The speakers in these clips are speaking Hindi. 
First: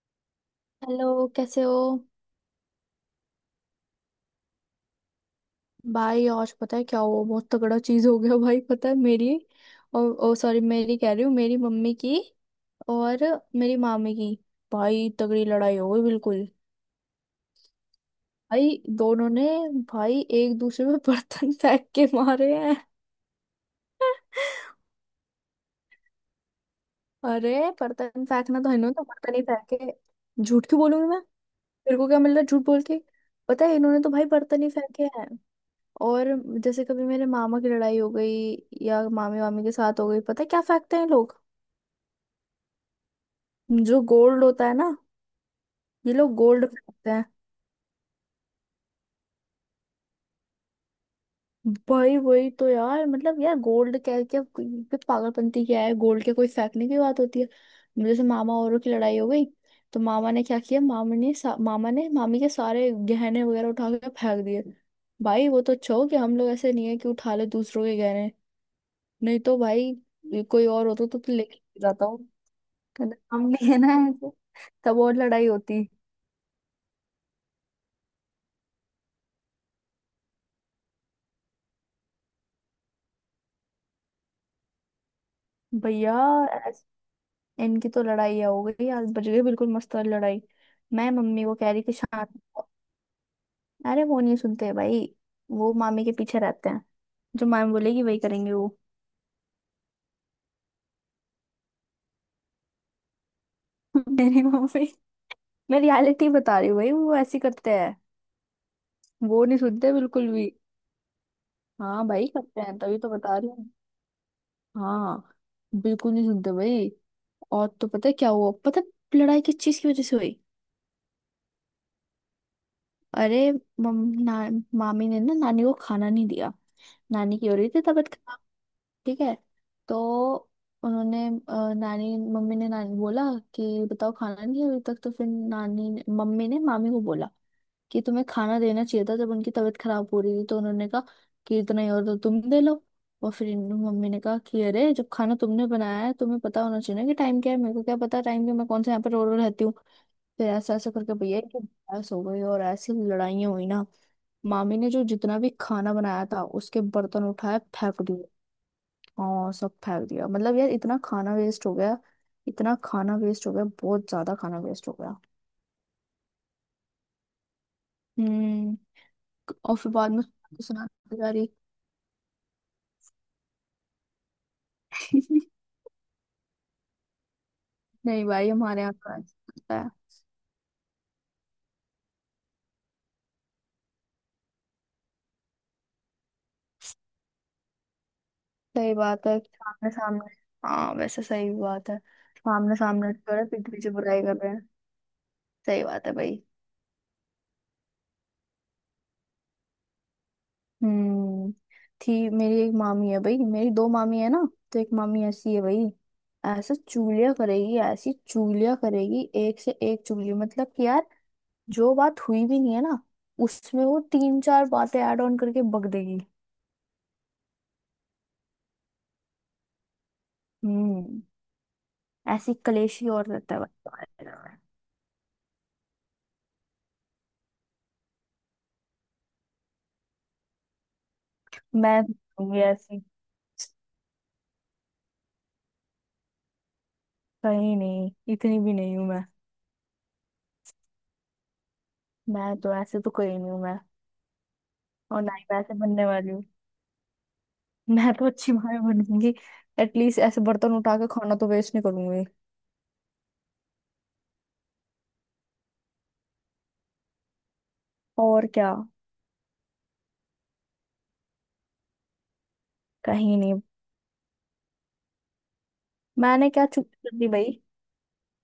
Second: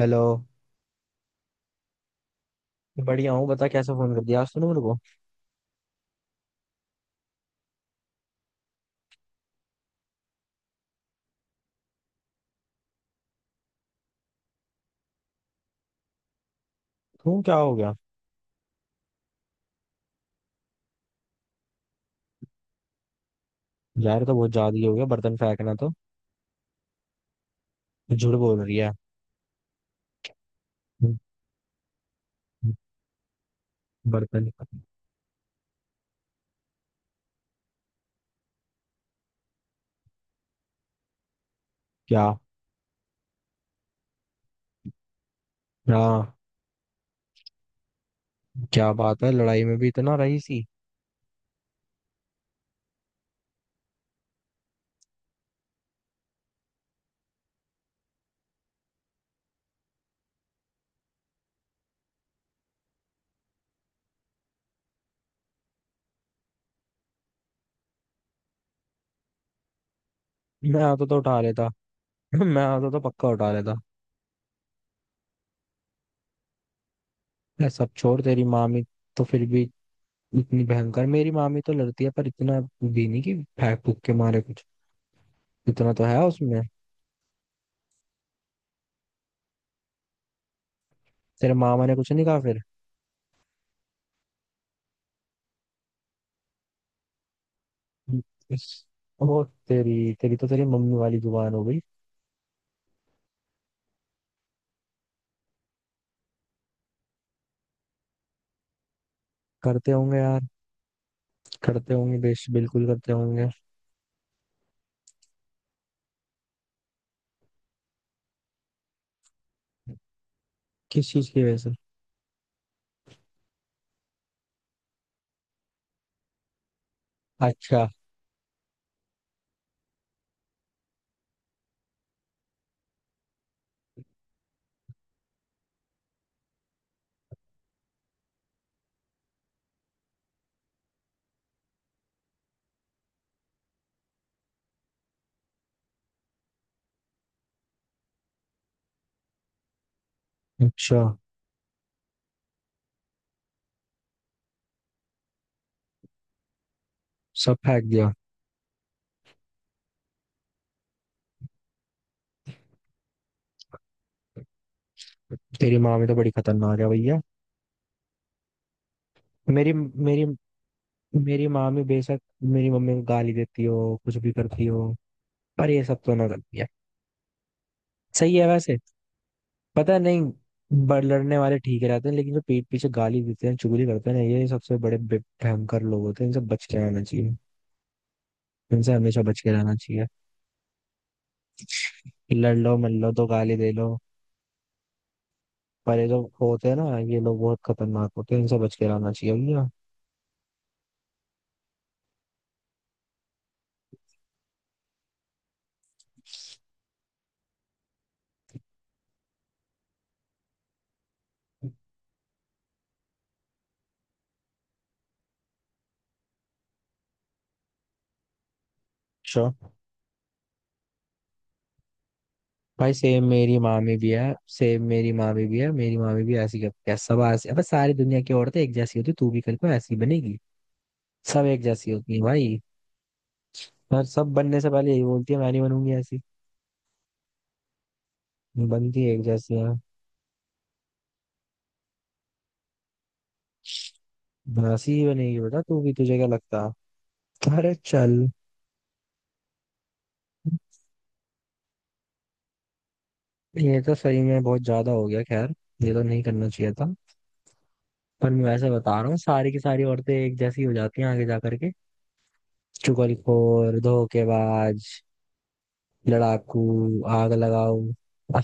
हेलो। हेलो, कैसे हो। बढ़िया हूँ, बता कैसे फोन कर दिया आज तूने मेरे को। भाई, आज पता है क्या हुआ? बहुत तगड़ा चीज हो गया। भाई, पता है मेरी और, ओ सॉरी, मेरी कह रही हूँ, मेरी मम्मी की और मेरी मामी की, भाई तगड़ी लड़ाई हो गई बिल्कुल। क्यों, क्या हो गया? भाई दोनों ने, भाई एक दूसरे में बर्तन फेंक के मारे हैं। यार, ये तो बहुत ज्यादा ही हो गया, बर्तन फेंकना तो। अरे बर्तन झूठ बोल फेंकना तो, रही है? इन्होंने तो बर्तन ही फेंके, झूठ क्यों बोलूंगी मैं? मेरे को क्या मिल रहा है झूठ बोल के? पता है इन्होंने तो भाई बर्तन? बर्तन ही फेंके हैं। और जैसे कभी मेरे मामा की लड़ाई हो गई या मामी वामी के साथ हो गई, पता है क्या फेंकते हैं लोग? क्या? जो गोल्ड होता है ना, ये हाँ। लोग गोल्ड फेंकते हैं। क्या बात है, लड़ाई में भी इतना रही सी। भाई वही तो यार, मतलब यार गोल्ड, क्या क्या क्या पागलपंती क्या है, गोल्ड के कोई फेंकने की बात होती है? जैसे मामा औरों की लड़ाई हो गई तो मामा ने क्या किया, मामा ने मामी के सारे गहने वगैरह उठा के फेंक दिए। भाई वो तो अच्छा हो कि हम लोग ऐसे नहीं है कि उठा ले दूसरों के गहने, नहीं तो भाई ये कोई मैं और होता आता तो तो उठा लेके लेता। जाता। मैं आता तो पक्का हम उठा भी लेता। है ना ऐसे, तब और लड़ाई होती। ये सब छोड़ तेरी मामी तो फिर भी। इतनी भयंकर मेरी मामी तो लड़ती है, पर इतना भी नहीं कि फेंक फूक के मारे कुछ। इतना तो भैया, है उसमें। ऐस- इनकी तो लड़ाई हो गई आज, बज गई बिल्कुल मस्त वाली लड़ाई। मैं मम्मी को तेरे कह रही मामा कि ने कुछ नहीं शांत कहा फिर? रहो। अरे वो नहीं सुनते भाई, वो मामी के पीछे रहते हैं। जो मामी बोलेगी वही करेंगे वो। इस- वो, तेरी तेरी तो तेरी मम्मी वाली जुबान हो गई। मेरी मम्मी, मैं रियलिटी बता रही हूँ भाई, वो ऐसे करते हैं, वो नहीं करते सुनते होंगे बिल्कुल यार, भी। करते हाँ होंगे भाई, बेश, करते हैं बिल्कुल तभी तो करते बता होंगे। रही हूँ। हाँ, बिल्कुल नहीं सुनते भाई। और तो पता है क्या हुआ, पता है लड़ाई किस चीज की वजह से हुई? किस चीज की वजह से? अरे मामी ने ना नानी को खाना नहीं दिया। नानी की हो रही थी अच्छा। तबीयत खराब। ठीक है, तो उन्होंने अ, नानी मम्मी ने नानी बोला कि बताओ खाना नहीं है अभी तक, तो फिर मम्मी ने मामी को बोला कि तुम्हें खाना देना चाहिए था जब उनकी तबीयत खराब हो रही थी। तो उन्होंने कहा कि इतना ही और तो तुम दे लो। और फिर मम्मी ने कहा कि अरे जब खाना तुमने बनाया है तुम्हें पता होना चाहिए ना कि टाइम क्या है, मेरे को क्या पता टाइम का, मैं कौन से यहाँ पर रो रो रहती हूँ। फिर ऐसा ऐसा अच्छा। करके भैया की बहस हो गई और ऐसी लड़ाइयाँ हुई ना। मामी ने जो जितना भी खाना बनाया था उसके बर्तन सब उठाए फेंक फेंक दिया? दिए। हाँ, सब फेंक दिया, मतलब यार इतना खाना वेस्ट हो गया। इतना खाना वेस्ट हो गया, बहुत ज्यादा खाना वेस्ट हो गया। तेरी माँ भी तो बड़ी खतरनाक है भैया। हम्म। मेरी और फिर बाद में मेरी सुना जा मेरी रही। माँ भी बेशक मेरी मम्मी को गाली देती हो, कुछ भी करती हो, पर ये सब तो ना करती है। नहीं सही है भाई, वैसे। हमारे यहाँ का ऐसा होता है। पता नहीं। बड़ लड़ने वाले ठीक रहते हैं, लेकिन जो पीठ पीछे गाली देते हैं, चुगली करते हैं ना, ये सबसे बड़े भयंकर लोग होते हैं, इनसे बच के रहना चाहिए। इनसे सही हमेशा बात है, बच के रहना सामने चाहिए। सामने। हाँ वैसे सही बात है, लड़ सामने लो मल लो, सामने दो जो है, गाली पीठ दे लो, पीछे बुराई कर रहे हैं। सही पर ये बात है जो भाई। होते हैं ना, ये लोग बहुत खतरनाक होते हैं, इनसे बच के रहना चाहिए भैया। हम्म। थी मेरी एक मामी है भाई, मेरी दो मामी है ना, तो एक मामी ऐसी है भाई, ऐसा चूलिया करेगी, ऐसी चूलिया करेगी, एक से एक चूलिया, मतलब कि यार जो बात हुई भी नहीं है ना, उसमें वो तीन चार बातें ऐड ऑन करके बक देगी। श्योर। हम्म। ऐसी भाई कलेशी सेम और रहता मेरी है मामी भाई। भी है। मेरी मामी भी ऐसी करती है। सब ऐसी, अबे सारी दुनिया की औरतें एक जैसी होती, तू भी कल को ऐसी बनेगी। सब एक जैसी मैं होती है हूँ भाई। ऐसी? और सब बनने से पहले यही बोलती है मैं नहीं बनूंगी ऐसी। कहीं नहीं, इतनी भी नहीं बनती हूँ है, एक मैं। जैसी है। मैं तो ऐसे तो कहीं नहीं हूँ मैं, ऐसी ही और ना बनेगी ही मैं बेटा ऐसे तू भी, बनने तुझे क्या वाली हूँ। लगता। अरे मैं चल। तो अच्छी माँ बनूंगी, एटलीस्ट ऐसे बर्तन उठा के खाना तो वेस्ट नहीं करूंगी। ये तो सही में बहुत ज्यादा हो गया खैर। ये तो नहीं करना चाहिए था। पर मैं और वैसे क्या। बता रहा हूँ, सारी की सारी औरतें एक जैसी हो जाती हैं आगे जा करके। कहीं नहीं, चुगलखोर, धोखेबाज, मैंने लड़ाकू, क्या चुप कर दी आग भाई। लगाऊ।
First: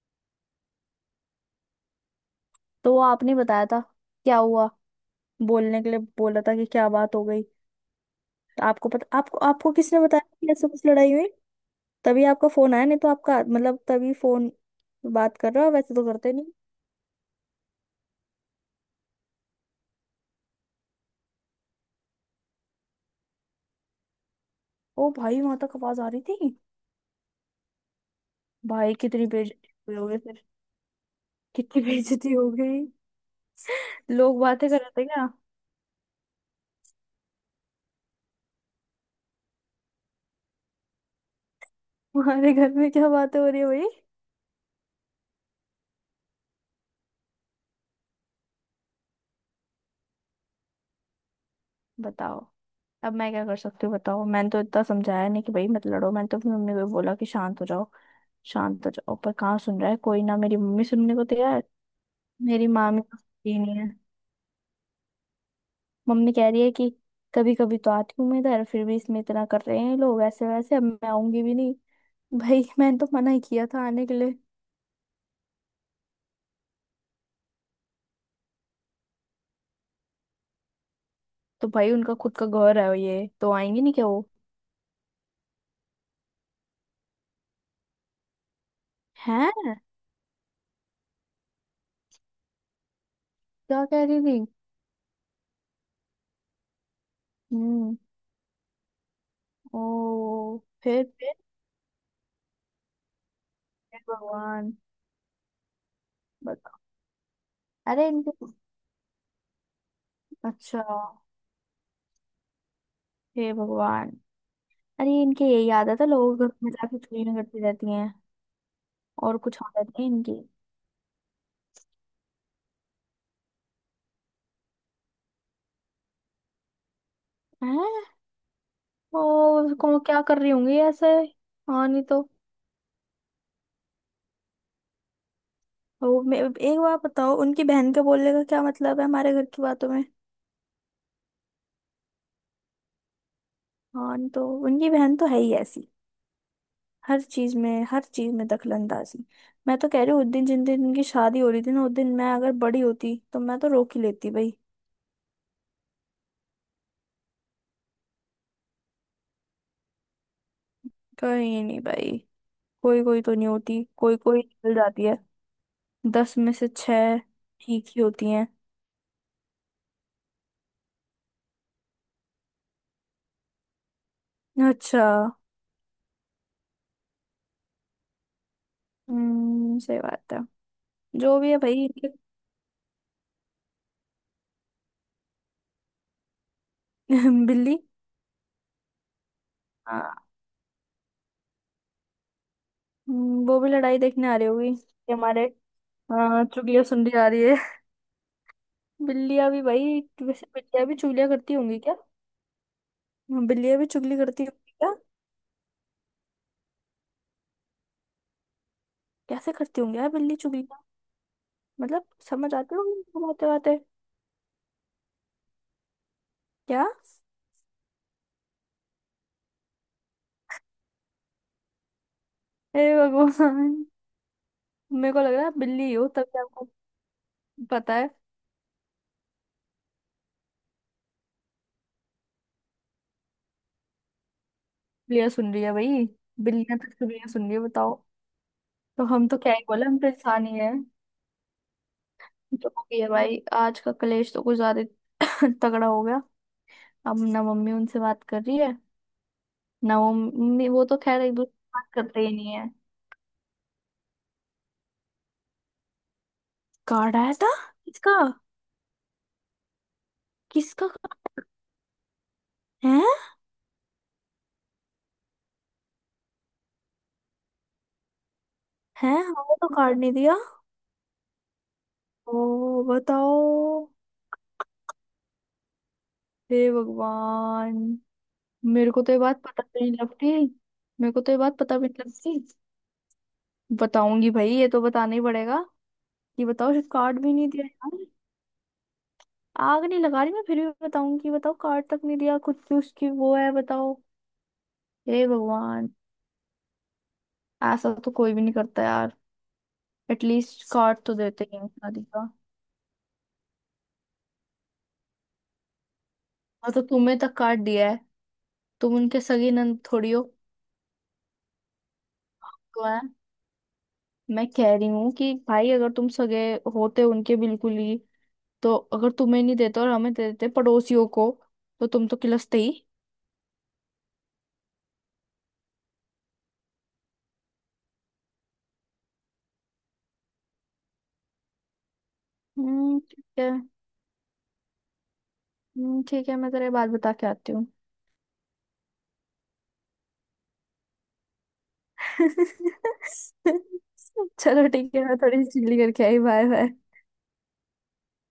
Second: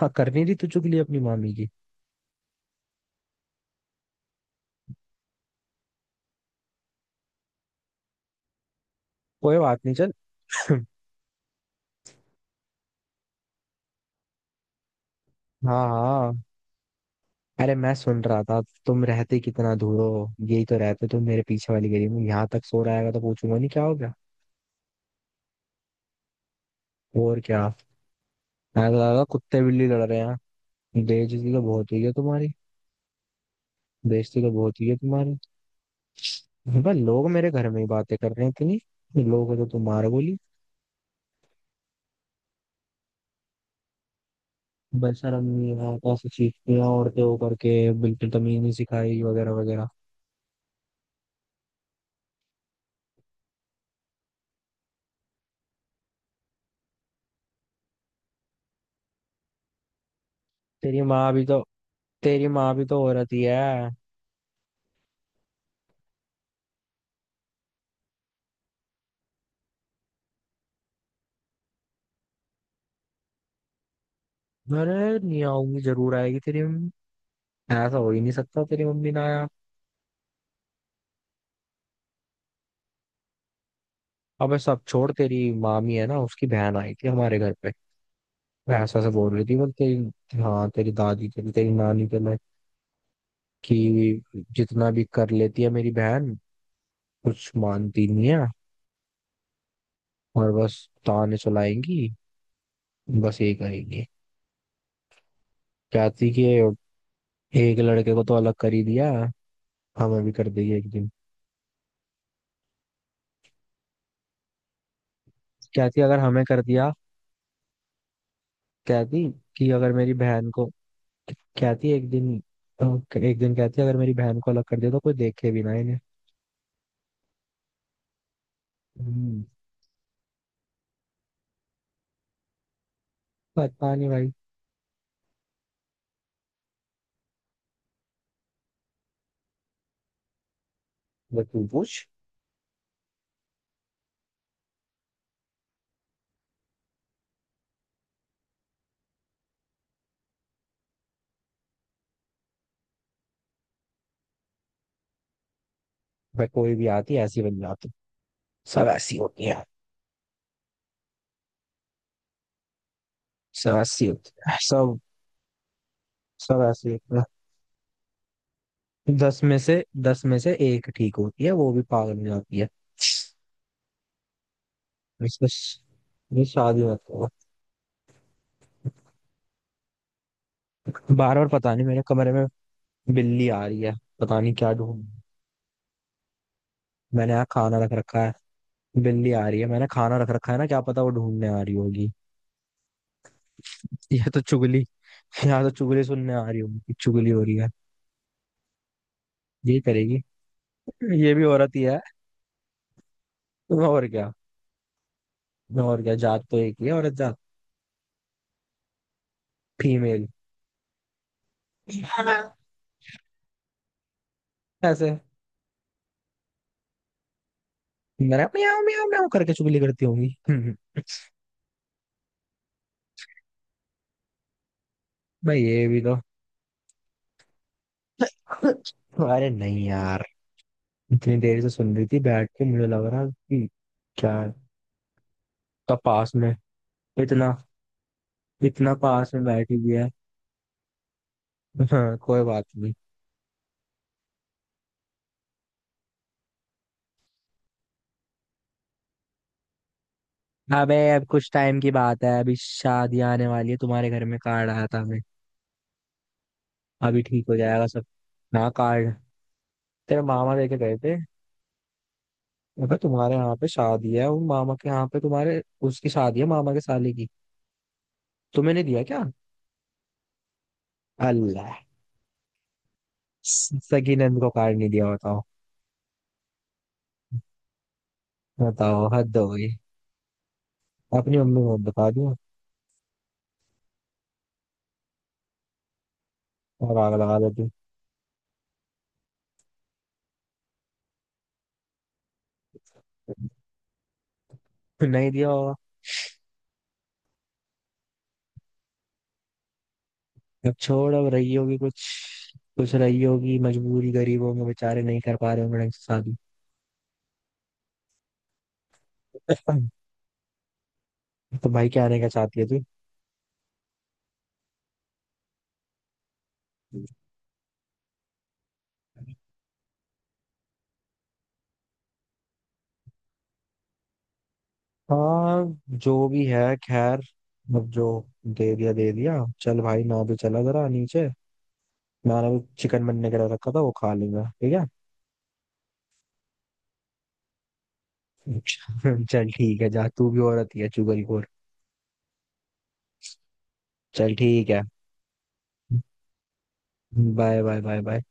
हाँ, करनी थी तो चुगली अपनी मामी की। तो वो आपने बताया था क्या हुआ, बोलने के लिए बोला था कि क्या बात हो गई। तो आपको पता आपको कोई आपको बात नहीं, किसने चल। बताया कि ऐसे कुछ लड़ाई हुई? तभी आपका फोन आया, नहीं तो आपका मतलब तभी फोन, बात कर रहे हो हाँ, वैसे तो करते हाँ। नहीं। अरे मैं सुन रहा था। तुम रहते कितना दूर हो, यही तो रहते तुम मेरे पीछे वाली गली में, यहाँ तक सो रहा है तो पूछूंगा नहीं क्या हो गया? ओ भाई वहां तक आवाज आ रही थी? और क्या। मैं भाई तो लगा कितनी कुत्ते बेइज्जती बिल्ली हुई लड़ होगी रहे फिर, हैं। बेइज्जती तो कितनी बहुत हुई है बेइज्जती हो तुम्हारी। गई। लोग बेइज्जती तो बातें कर बहुत हुई रहे है थे क्या? तुम्हारी। भाई लोग मेरे घर में ही बातें कर रहे हैं इतनी। लोगों को तो तुम मार बोली? हमारे घर में क्या बातें हो रही है भाई, बेशरम नहीं है, कैसे चीखती हैं औरतें होकर के, बिल्कुल तमीज नहीं सिखाई वगैरह वगैरह। बताओ। अब मैं क्या कर सकती हूँ बताओ, मैंने तो इतना समझाया नहीं कि भाई मत लड़ो, मैंने तो अपनी मम्मी को बोला कि शांत हो जाओ, शांत हो जाओ, पर कहाँ सुन रहा है कोई ना, मेरी मम्मी तेरी सुनने को माँ भी तो तैयार। तेरी मेरी माँ भी मामी तो तो औरत ही सुनती ही नहीं है। है, मम्मी कह रही है कि कभी कभी तो आती हूँ मैं इधर, फिर भी इसमें इतना कर रहे हैं ये लोग, ऐसे वैसे अब मैं आऊंगी भी नहीं। भाई मैंने तो मना ही किया था आने के लिए। अरे नहीं आऊंगी, जरूर आएगी तेरी मम्मी। ऐसा हो ही नहीं सकता तेरी मम्मी ना आया। तो भाई उनका खुद का घर है, ये तो आएंगे नहीं क्या वो। अबे सब छोड़, तेरी मामी है ना, उसकी बहन आई थी हमारे घर पे। वो ऐसा से बोल रही थी, बोल हैं, तेरी, हाँ तेरी दादी के लिए तेरी नानी के लिए क्या कह कि रही थी? जितना भी कर लेती है मेरी बहन, कुछ हम्म। मानती नहीं है। ओ, और बस फिर फिर। ताने चलाएंगी, बस ये हे करेंगी। भगवान, कहती कि बताओ। एक अरे लड़के को इनके, तो अलग कर ही दिया, हमें भी कर देगी अच्छा, एक दिन। हे भगवान, अरे इनके यही कहती आदत है, अगर लोग हमें घर कर में दिया, जाके चोरियां करती रहती हैं, कहती और कुछ कि अगर आदत नहीं मेरी इनकी। बहन को, कहती एक दिन, अ, एक दिन कहती अगर मेरी बहन को अलग कर दिया तो कोई देखे भी ना इन्हें। हैं। ओ, हम्म, को क्या कर रही होंगी ऐसे। हाँ नहीं तो। पता नहीं भाई। ओ, एक बार बताओ उनकी बहन के बोलने का क्या मतलब है हमारे घर की बातों में? बस तू पूछ। हाँ नहीं तो, उनकी बहन तो है ही ऐसी, हर चीज में दखलंदाजी। मैं तो कह रही हूँ उस दिन जिन दिन इनकी शादी हो रही थी ना, उस दिन मैं अगर बड़ी होती तो मैं तो रोक ही लेती भाई। भाई कोई भी आती है, ऐसी बन जाती। सब ऐसी होती है। कहीं नहीं भाई, कोई कोई तो नहीं सब होती, ऐसी कोई होती कोई है निकल सब। जाती है, दस में सब से ऐसी होती छह है। ठीक ही होती हैं। दस में से एक ठीक होती है, वो भी पागल हो जाती है। अच्छा। इसको ये शादी मत करो। हम्म, सही बात है। बार जो बार भी है भाई पता नहीं, मेरे इनके- कमरे में बिल्ली आ रही है, पता नहीं क्या ढूंढ। मैंने यहाँ खाना बिल्ली। रख रखा है। बिल्ली आ रही है, मैंने हाँ। खाना रख रखा है ना, क्या पता वो ढूंढने आ रही होगी। वो भी लड़ाई देखने ये आ तो रही होगी चुगली, कि हमारे। यहाँ तो चुगली सुनने हाँ, आ रही चुगलिया होगी, सुन रही आ चुगली रही हो है। रही है। बिल्लियां भी ये भाई, करेगी। वैसे बिल्लियां भी चुगलिया ये भी करती औरत होंगी ही क्या? है। हाँ, बिल्लियां भी और चुगली क्या। करती होंगी क्या? और क्या, जात तो एक ही है, औरत जात। कैसे करती होंगी यार फीमेल। बिल्ली चुगलिया, मतलब समझ आती होंगी उनको बातें बातें? ऐसे, क्या? मैंने म्याऊं म्याऊं म्याऊं करके चुगली करती होंगी। हे भगवान। मेरे को लग रहा है आप भाई ये बिल्ली भी हो, तो। तभी आपको पता है। अरे नहीं यार, इतनी देर से सुन रही थी बैठ के, मुझे लग रहा कि क्या है? बिल्लियां सुन रही है तो भाई, पास में, बिल्लियां तो चुगलियां सुन रही इतना है बताओ। इतना तो हम पास तो में क्या ही बैठी बोले, हुई हम तो है। इंसान ही है। हाँ, कोई बात जो हो नहीं। गई है भाई, आज का कलेश तो कुछ ज्यादा ही तगड़ा हो गया। अब ना मम्मी उनसे बात कर रही है ना वो मम्मी, वो अबे तो खैर अब एक कुछ दूसरे से टाइम बात की करते बात ही है, नहीं अभी है। शादी आने वाली है तुम्हारे घर में, कार्ड आया था हमें। कार्ड अभी आया ठीक था? हो जाएगा सब। किसका? ना, कार्ड तेरे मामा लेके किसका गए थे। अगर है? तुम्हारे यहाँ पे शादी है वो मामा के यहाँ पे तुम्हारे, उसकी शादी है मामा के साले की। तुम्हें नहीं दिया है, क्या? हमें तो कार्ड नहीं दिया। अल्लाह। ओ बताओ। सगी नंद को कार्ड नहीं दिया, बताओ। हे भगवान, मेरे को बताओ तो ये हद बात हो पता गई। भी नहीं लगती, मेरे को तो अपनी ये बात मम्मी को पता भी नहीं बता दिया, लगती। बताऊंगी भाई, ये तो बताना ही पड़ेगा, कि बताओ सिर्फ और आग कार्ड भी लगा नहीं दिया देती। यार। आग नहीं लगा रही मैं, फिर भी बताऊंगी, बताओ कार्ड तक नहीं दिया, खुद की उसकी वो है बताओ। हे नहीं दिया। भगवान, ऐसा तो कोई भी नहीं करता यार, एटलीस्ट अब कार्ड छोड़, तो अब देते रही ही हैं होगी कुछ, शादी का। कुछ रही होगी मजबूरी, गरीब होंगे बेचारे, नहीं कर पा रहे होंगे ढंग से शादी। और तो तुम्हें तक कार्ड दिया है, तुम उनके सगे नंद थोड़ी हो। तो भाई क्या आने का चाहती है तू? तो मैं मैं कह रही हूँ कि भाई अगर तुम सगे होते उनके बिल्कुल ही, तो अगर तुम्हें नहीं देते और हमें दे देते पड़ोसियों को, तो तुम तो किलसते ही। हाँ। जो भी है खैर। अब जो दे दिया दे दिया। चल भाई मैं भी चला जरा नीचे, मैंने भी चिकन ठीक बनने के लिए है। रखा था वो खा लूंगा। ठीक ठीक है, मैं तेरे बाद बता के आती हूँ। है। चल ठीक है, जा, तू भी औरत ही है चुगलखोर। चल चलो ठीक है। ठीक है, मैं थोड़ी चिल्ली करके आई, bye bye. Bye bye. Bye bye.